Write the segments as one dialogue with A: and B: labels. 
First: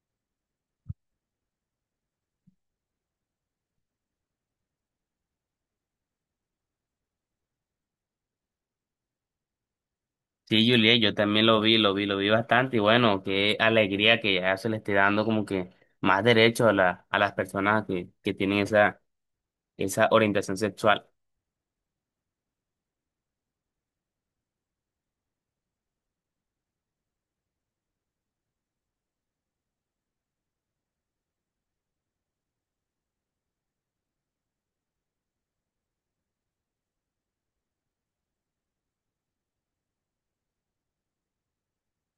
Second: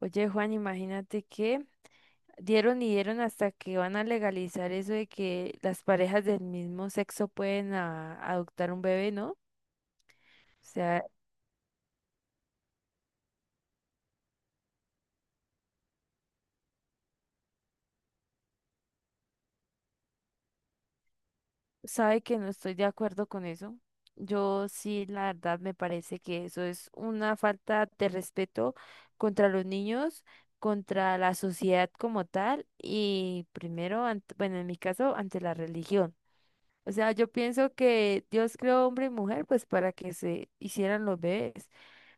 A: Oye, Juan, imagínate que dieron y dieron hasta que van a legalizar eso de que las parejas del mismo sexo pueden adoptar un bebé, ¿no? O
B: Sí, Juliet,
A: sea,
B: yo también lo vi, lo vi bastante y bueno, qué alegría que ya se le esté dando como que más derechos a a las personas que tienen esa orientación sexual.
A: sabe que no estoy de acuerdo con eso. Yo sí, la verdad, me parece que eso es una falta de respeto contra los niños, contra la sociedad como tal y primero, bueno, en mi caso, ante la religión. O sea, yo pienso que Dios creó hombre y mujer pues para que se hicieran los bebés.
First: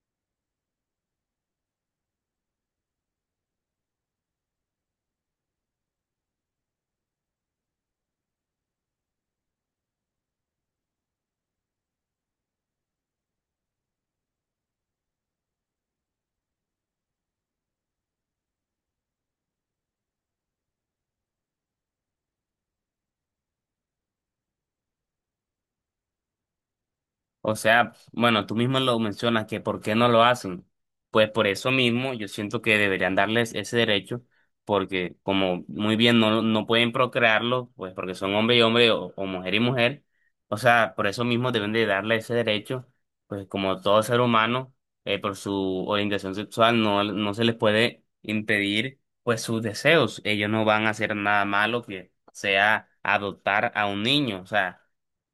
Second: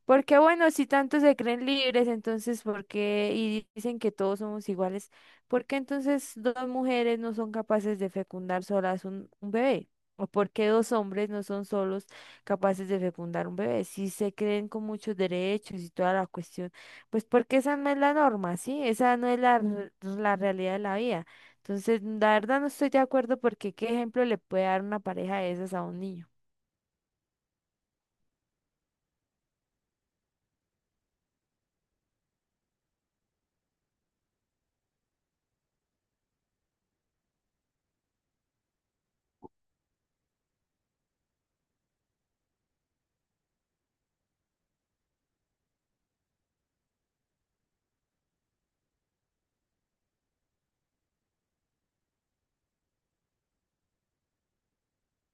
A: Porque bueno, si tanto se creen libres, entonces ¿por qué? Y dicen que todos somos iguales, ¿por qué entonces dos mujeres no son capaces de fecundar solas un bebé? ¿O por qué dos hombres no son solos capaces de fecundar un bebé? Si se creen con muchos derechos y toda la cuestión, pues porque esa no es la norma, ¿sí? Esa no es la realidad de la vida. Entonces, la verdad no estoy de acuerdo porque ¿qué ejemplo le puede dar una pareja de esas a un niño?
B: O sea, bueno, tú mismo lo mencionas que por qué no lo hacen. Pues por eso mismo yo siento que deberían darles ese derecho, porque como muy bien no pueden procrearlo, pues porque son hombre y hombre o mujer y mujer, o sea, por eso mismo deben de darle ese derecho, pues como todo ser humano, por su orientación sexual no se les puede impedir pues sus deseos. Ellos no van a hacer nada malo que sea adoptar a un niño, o sea.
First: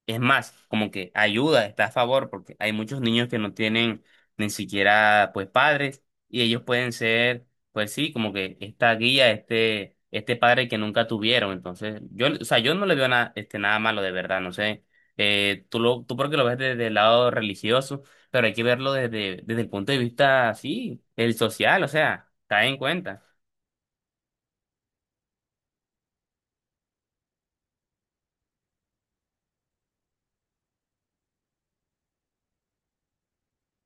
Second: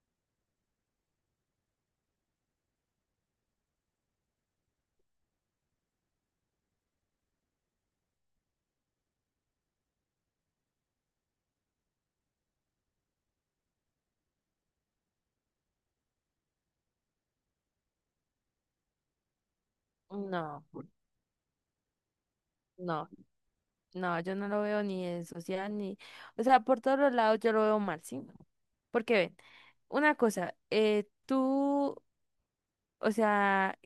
B: Es más, como que ayuda, está a favor, porque hay muchos niños que no tienen ni siquiera pues padres y ellos pueden ser, pues sí, como que esta guía, este padre que nunca tuvieron. Entonces, yo, o sea, yo no le veo nada, este, nada malo de verdad, no sé. Tú lo, tú porque lo ves desde el lado religioso, pero hay que verlo desde, desde el punto de vista,
A: No,
B: sí, el social, o sea, cae en
A: no.
B: cuenta.
A: No, yo no lo veo ni en social ni, o sea, por todos los lados yo lo veo mal, ¿sí? Porque ven, una cosa, tú, o sea,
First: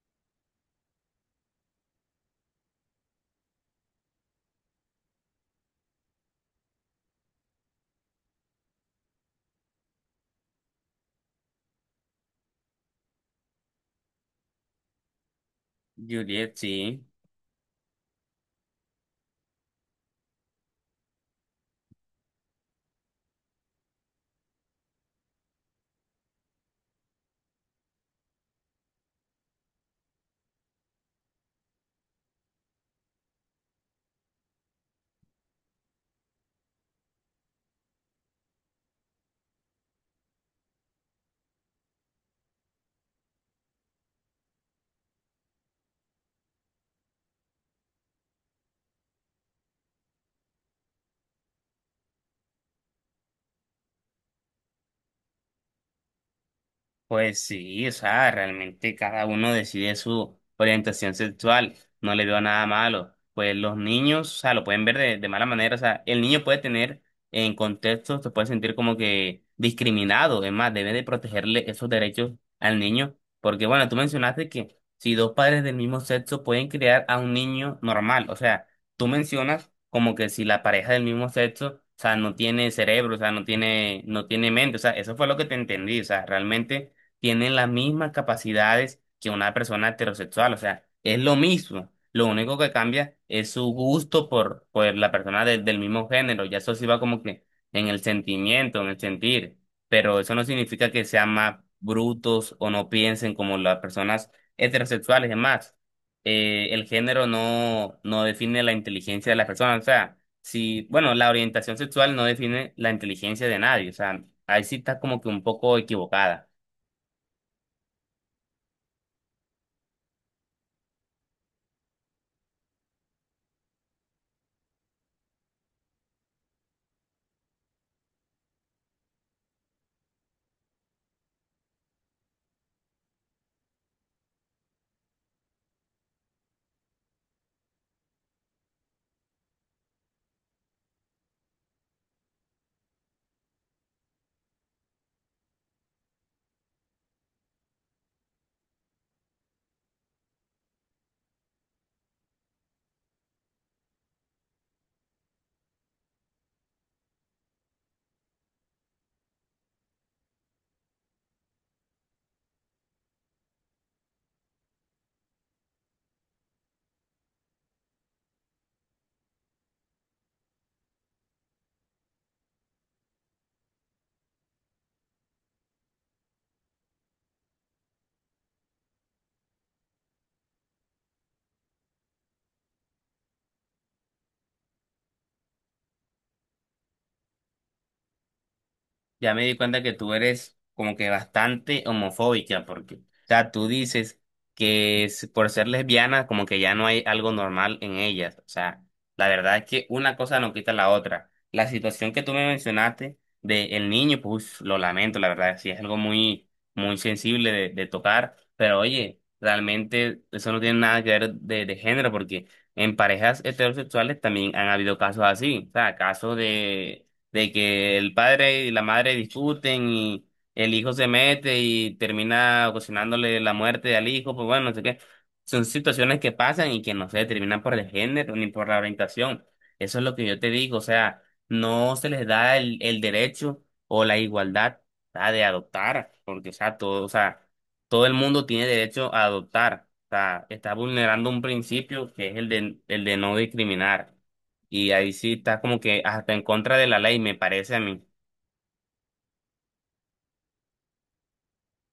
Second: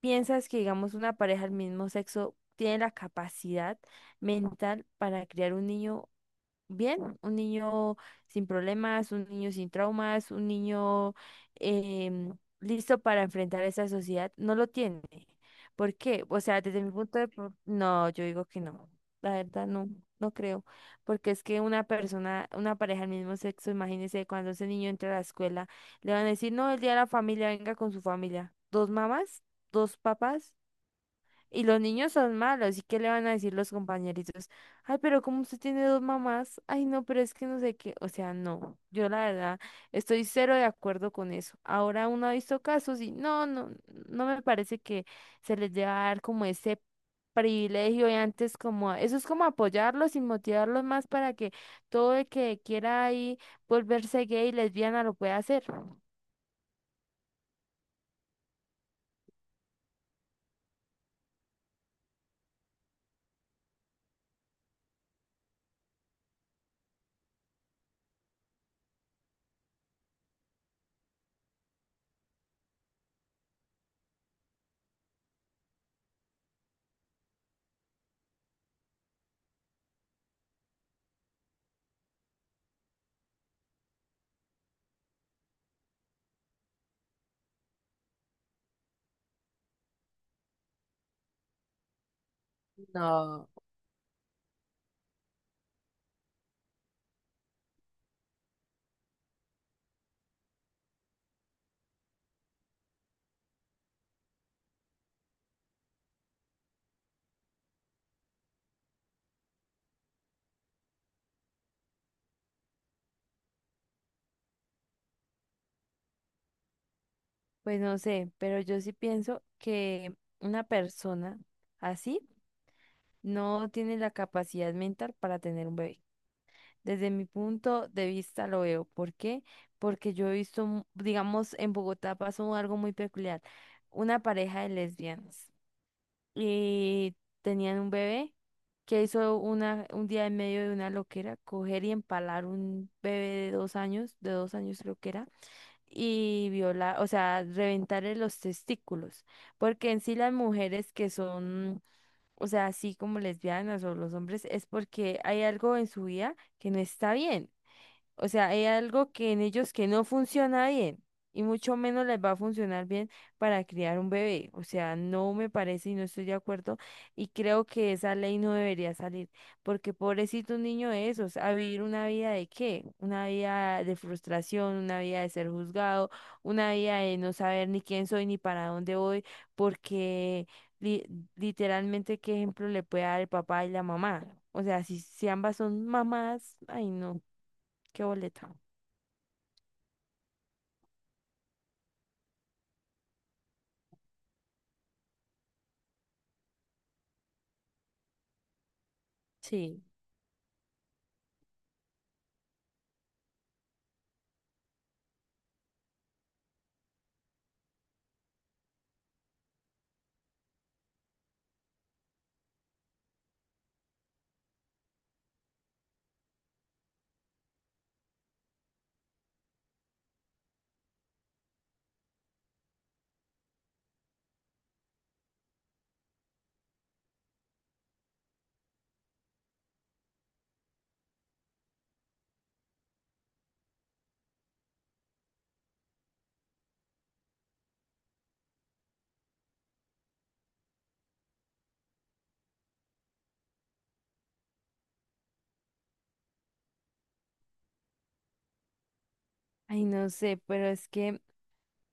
A: piensas que, digamos, una pareja del mismo sexo tiene la capacidad mental para criar un niño bien, un niño sin problemas, un niño sin traumas, un niño em, listo para enfrentar esa sociedad, no lo tiene. ¿Por qué? O
B: Juliet,
A: sea, desde mi
B: sí.
A: punto de no, yo digo que no. La verdad no, no creo, porque es que una persona, una pareja del mismo sexo, imagínese cuando ese niño entra a la escuela, le van a decir, no, el día de la familia, venga con su familia. ¿Dos mamás? ¿Dos papás? Y los niños son malos, ¿y qué le van a decir los compañeritos? Ay, pero como usted tiene dos mamás, ay, no, pero es que no sé qué, o sea, no, yo la verdad estoy cero de acuerdo con eso. Ahora uno ha visto casos y no, no, no me parece que se les deba dar como ese privilegio y antes como, eso es como apoyarlos y motivarlos más para que todo el que quiera ahí volverse gay, lesbiana, lo pueda hacer.
B: Pues sí, o sea, realmente cada uno decide su orientación sexual, no le veo nada malo. Pues los niños, o sea, lo pueden ver de mala manera, o sea, el niño puede tener en contextos, se puede sentir como que discriminado, es más, debe de protegerle esos derechos al niño, porque bueno, tú mencionaste que si dos padres del mismo sexo pueden criar a un niño normal, o sea, tú mencionas como que si la pareja del mismo sexo, o sea, no tiene cerebro, o sea, no tiene mente, o sea, eso fue lo que te entendí, o sea, realmente tienen las mismas capacidades que una persona heterosexual, o sea, es lo mismo. Lo único que cambia
A: No.
B: es su gusto por la persona del mismo género, ya eso sí va como que en el sentimiento, en el sentir, pero eso no significa que sean más brutos o no piensen como las personas heterosexuales, es más, el género no define la inteligencia de las personas, o sea, si, bueno, la orientación sexual no define la inteligencia de nadie, o sea, ahí sí está como que un poco equivocada.
A: Pues no sé, pero yo sí pienso que una persona así no tiene la capacidad mental para tener un bebé. Desde mi punto de vista lo veo. ¿Por qué? Porque yo he visto, digamos, en Bogotá pasó algo muy peculiar. Una pareja de lesbianas y tenían un bebé que hizo una, un día en medio de una loquera, coger y empalar un bebé de dos años creo que era y violar, o sea, reventarle los testículos, porque en sí las mujeres que son, o sea, así como lesbianas o los hombres, es porque hay algo en su vida que no está bien. O sea, hay algo que en ellos que no funciona bien y mucho menos les va a funcionar bien para criar un bebé. O sea, no me parece y no estoy de acuerdo y creo que esa ley no debería salir porque pobrecito un niño de esos, ¿a vivir una vida de qué? Una vida de frustración, una vida de ser juzgado, una vida de no saber ni quién soy ni para dónde voy porque li- literalmente qué ejemplo le puede dar el papá y la mamá. O sea, si ambas son mamás, ay no. ¿Qué boleta?
B: Ya me di cuenta que tú eres como que bastante homofóbica, porque, o sea, tú dices que por ser lesbiana, como que ya no hay algo normal en ellas. O sea, la verdad es
A: Sí.
B: que una cosa no quita la otra. La situación que tú me mencionaste de el niño, pues lo lamento, la verdad, sí es algo muy, muy sensible de tocar, pero oye, realmente eso no tiene nada que ver de género, porque en parejas heterosexuales también han habido casos así, o sea, casos de que el padre y la madre discuten y el hijo se mete y termina ocasionándole la muerte al hijo, pues bueno, no sé qué. Son situaciones que pasan y que no se determinan por el género ni por la orientación. Eso es lo que yo te digo, o sea, no se les da el derecho o la igualdad ¿verdad? De adoptar, porque o sea, todo el mundo tiene derecho a adoptar. O sea, está vulnerando un principio que es el de no discriminar. Y ahí sí está como que hasta en contra de la ley, me parece a mí.
A: Ay, no sé, pero es que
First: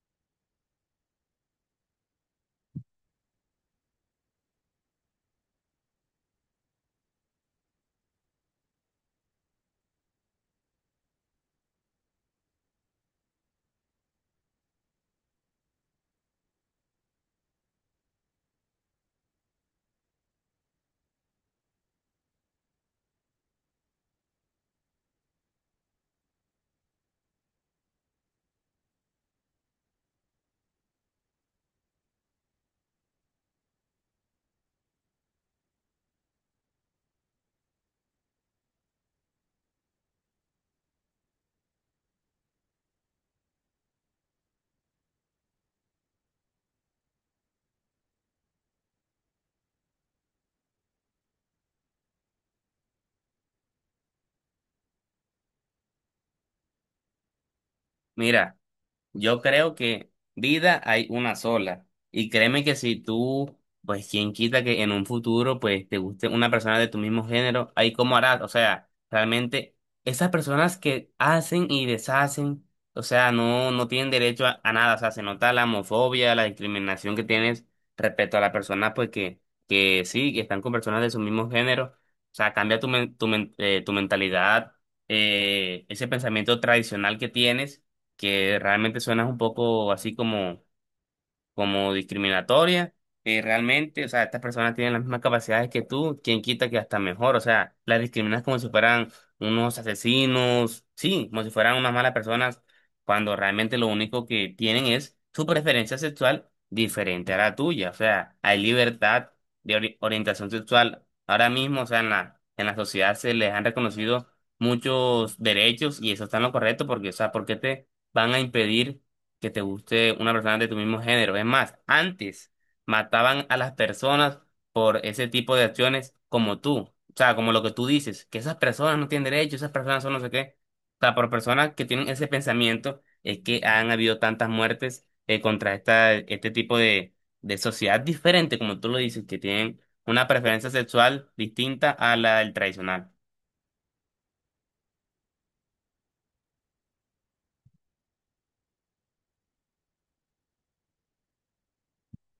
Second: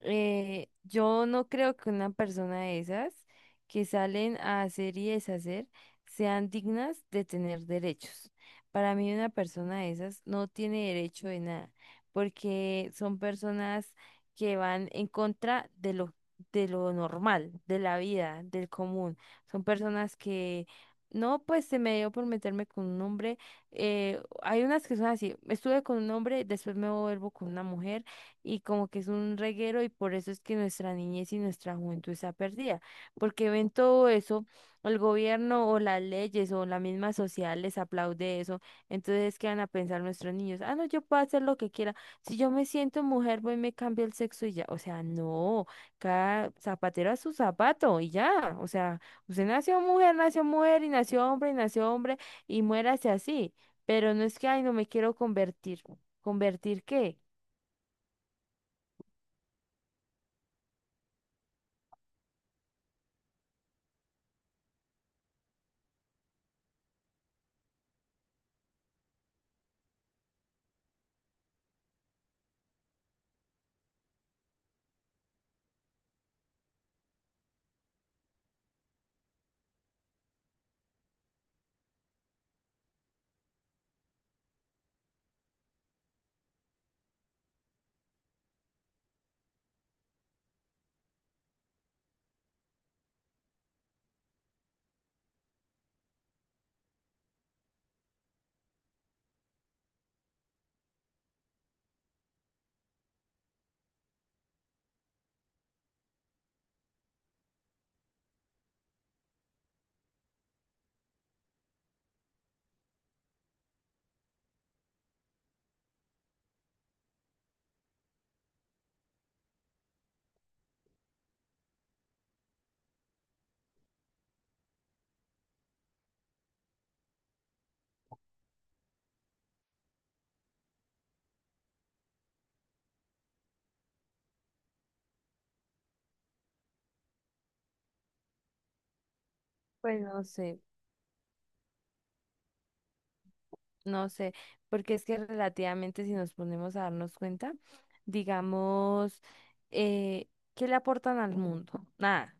A: Yo no creo que una persona de esas que salen a hacer y deshacer sean dignas de tener derechos. Para mí una persona de esas no tiene derecho de nada, porque son personas que van en contra de lo normal, de la vida, del común. Son personas que no, pues se me dio por meterme con un hombre. Hay unas que son así, estuve con un hombre, después me vuelvo con una mujer y como que es un reguero y por eso es que nuestra niñez y nuestra juventud está perdida, porque ven todo eso, el gobierno o las leyes o la misma sociedad les aplaude eso, entonces ¿qué van a pensar nuestros niños? Ah, no, yo puedo hacer lo que quiera, si yo me siento mujer, voy y me cambio el sexo y ya, o sea, no, cada zapatero a su zapato y ya, o sea, usted nació mujer y nació hombre y nació hombre y muérase así, pero no es que, ay, no me quiero convertir, ¿convertir qué?
B: Mira. Yo creo que vida hay una sola. Y créeme que si tú, pues quién quita que en un futuro, pues te guste una persona de tu mismo género, ahí cómo harás. O sea, realmente esas personas que hacen y deshacen, o sea, no tienen derecho a nada. O sea, se nota la homofobia, la discriminación que tienes respecto a las personas, pues que sí, que están con personas de su mismo género. O sea, cambia tu mentalidad, ese pensamiento tradicional que tienes que realmente suenas un poco así como, como discriminatoria. Realmente, o sea, estas personas tienen las mismas capacidades que tú, quien quita que hasta mejor, o sea, las discriminas como si fueran unos asesinos, sí, como si fueran unas malas personas, cuando realmente lo único que tienen es su preferencia sexual diferente a la tuya, o sea, hay libertad de orientación sexual. Ahora mismo, o sea, en en la sociedad se les han reconocido muchos derechos y eso está en lo correcto porque, o sea, ¿por qué te van a impedir? Que te guste una persona de tu mismo género. Es más, antes mataban a las personas por ese tipo de acciones como tú. O sea, como lo que tú dices, que esas personas no tienen derecho, esas personas son no sé qué. O sea, por personas que tienen ese pensamiento es que han habido tantas muertes contra esta, este tipo de sociedad diferente, como tú lo dices, que tienen
A: Pues no
B: una
A: sé.
B: preferencia sexual distinta a la del tradicional.
A: No sé, porque es que relativamente si nos ponemos a darnos cuenta, digamos, eh, ¿qué le aportan al mundo? Nada.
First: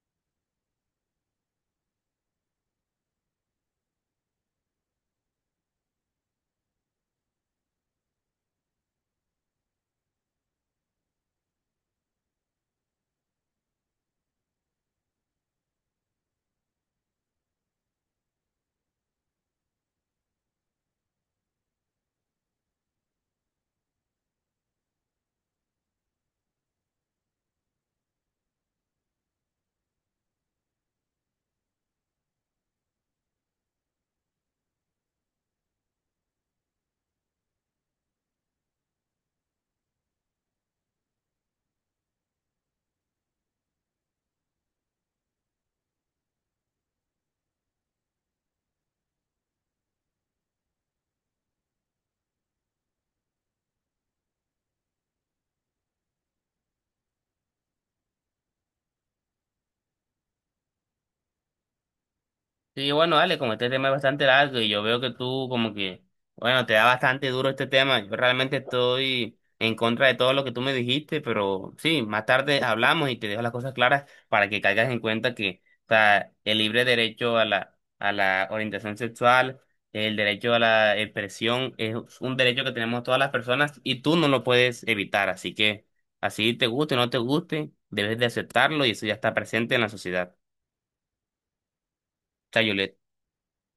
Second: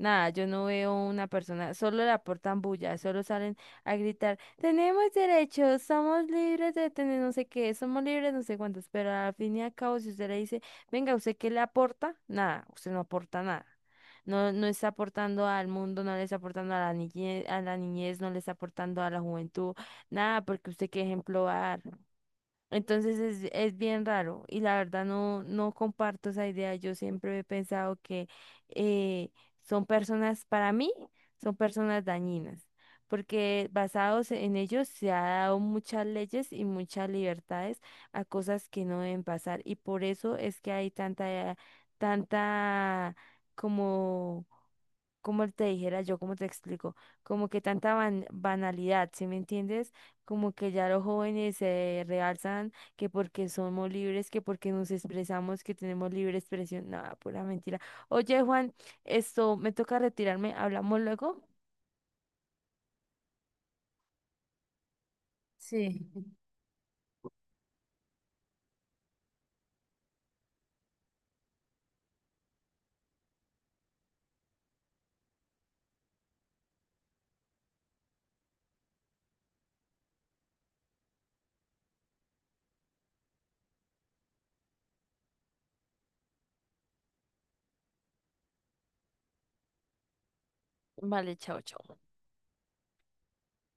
A: Nada, yo no veo una persona, solo le aportan bulla, solo salen a gritar, tenemos derechos, somos libres de tener no sé qué, somos libres no sé cuántos, pero al fin y al cabo, si usted le dice, venga, ¿usted qué le aporta? Nada, usted no aporta nada. No, no está aportando al mundo, no le está aportando a la niñez, no le está aportando a la juventud, nada, porque usted qué ejemplo va a dar. Entonces es bien raro y la verdad no, no comparto esa idea. Yo siempre he pensado que eh, son personas, para mí, son personas dañinas, porque basados en ellos se ha dado muchas leyes y muchas libertades a cosas que no deben pasar y por eso es que hay tanta, tanta como como te dijera yo, como te explico, como que tanta banalidad, ¿sí me entiendes? Como que ya los jóvenes se realzan que porque somos libres, que porque nos expresamos, que tenemos libre expresión, nada, pura mentira. Oye, Juan, esto me toca retirarme, hablamos luego.
B: Sí, bueno, dale, como este tema es bastante largo y yo veo que tú como que,
A: Sí.
B: bueno, te da bastante duro este tema. Yo realmente estoy en contra de todo lo que tú me dijiste, pero sí, más tarde hablamos y te dejo las cosas claras para que caigas en cuenta que, o sea, el libre derecho a a la orientación sexual, el derecho a la expresión, es un derecho que tenemos todas las personas y tú no lo puedes evitar. Así que, así te guste o no te guste, debes de aceptarlo y eso ya está presente en la sociedad.
A: Vale, chao, chao.
B: Chao, Juliet.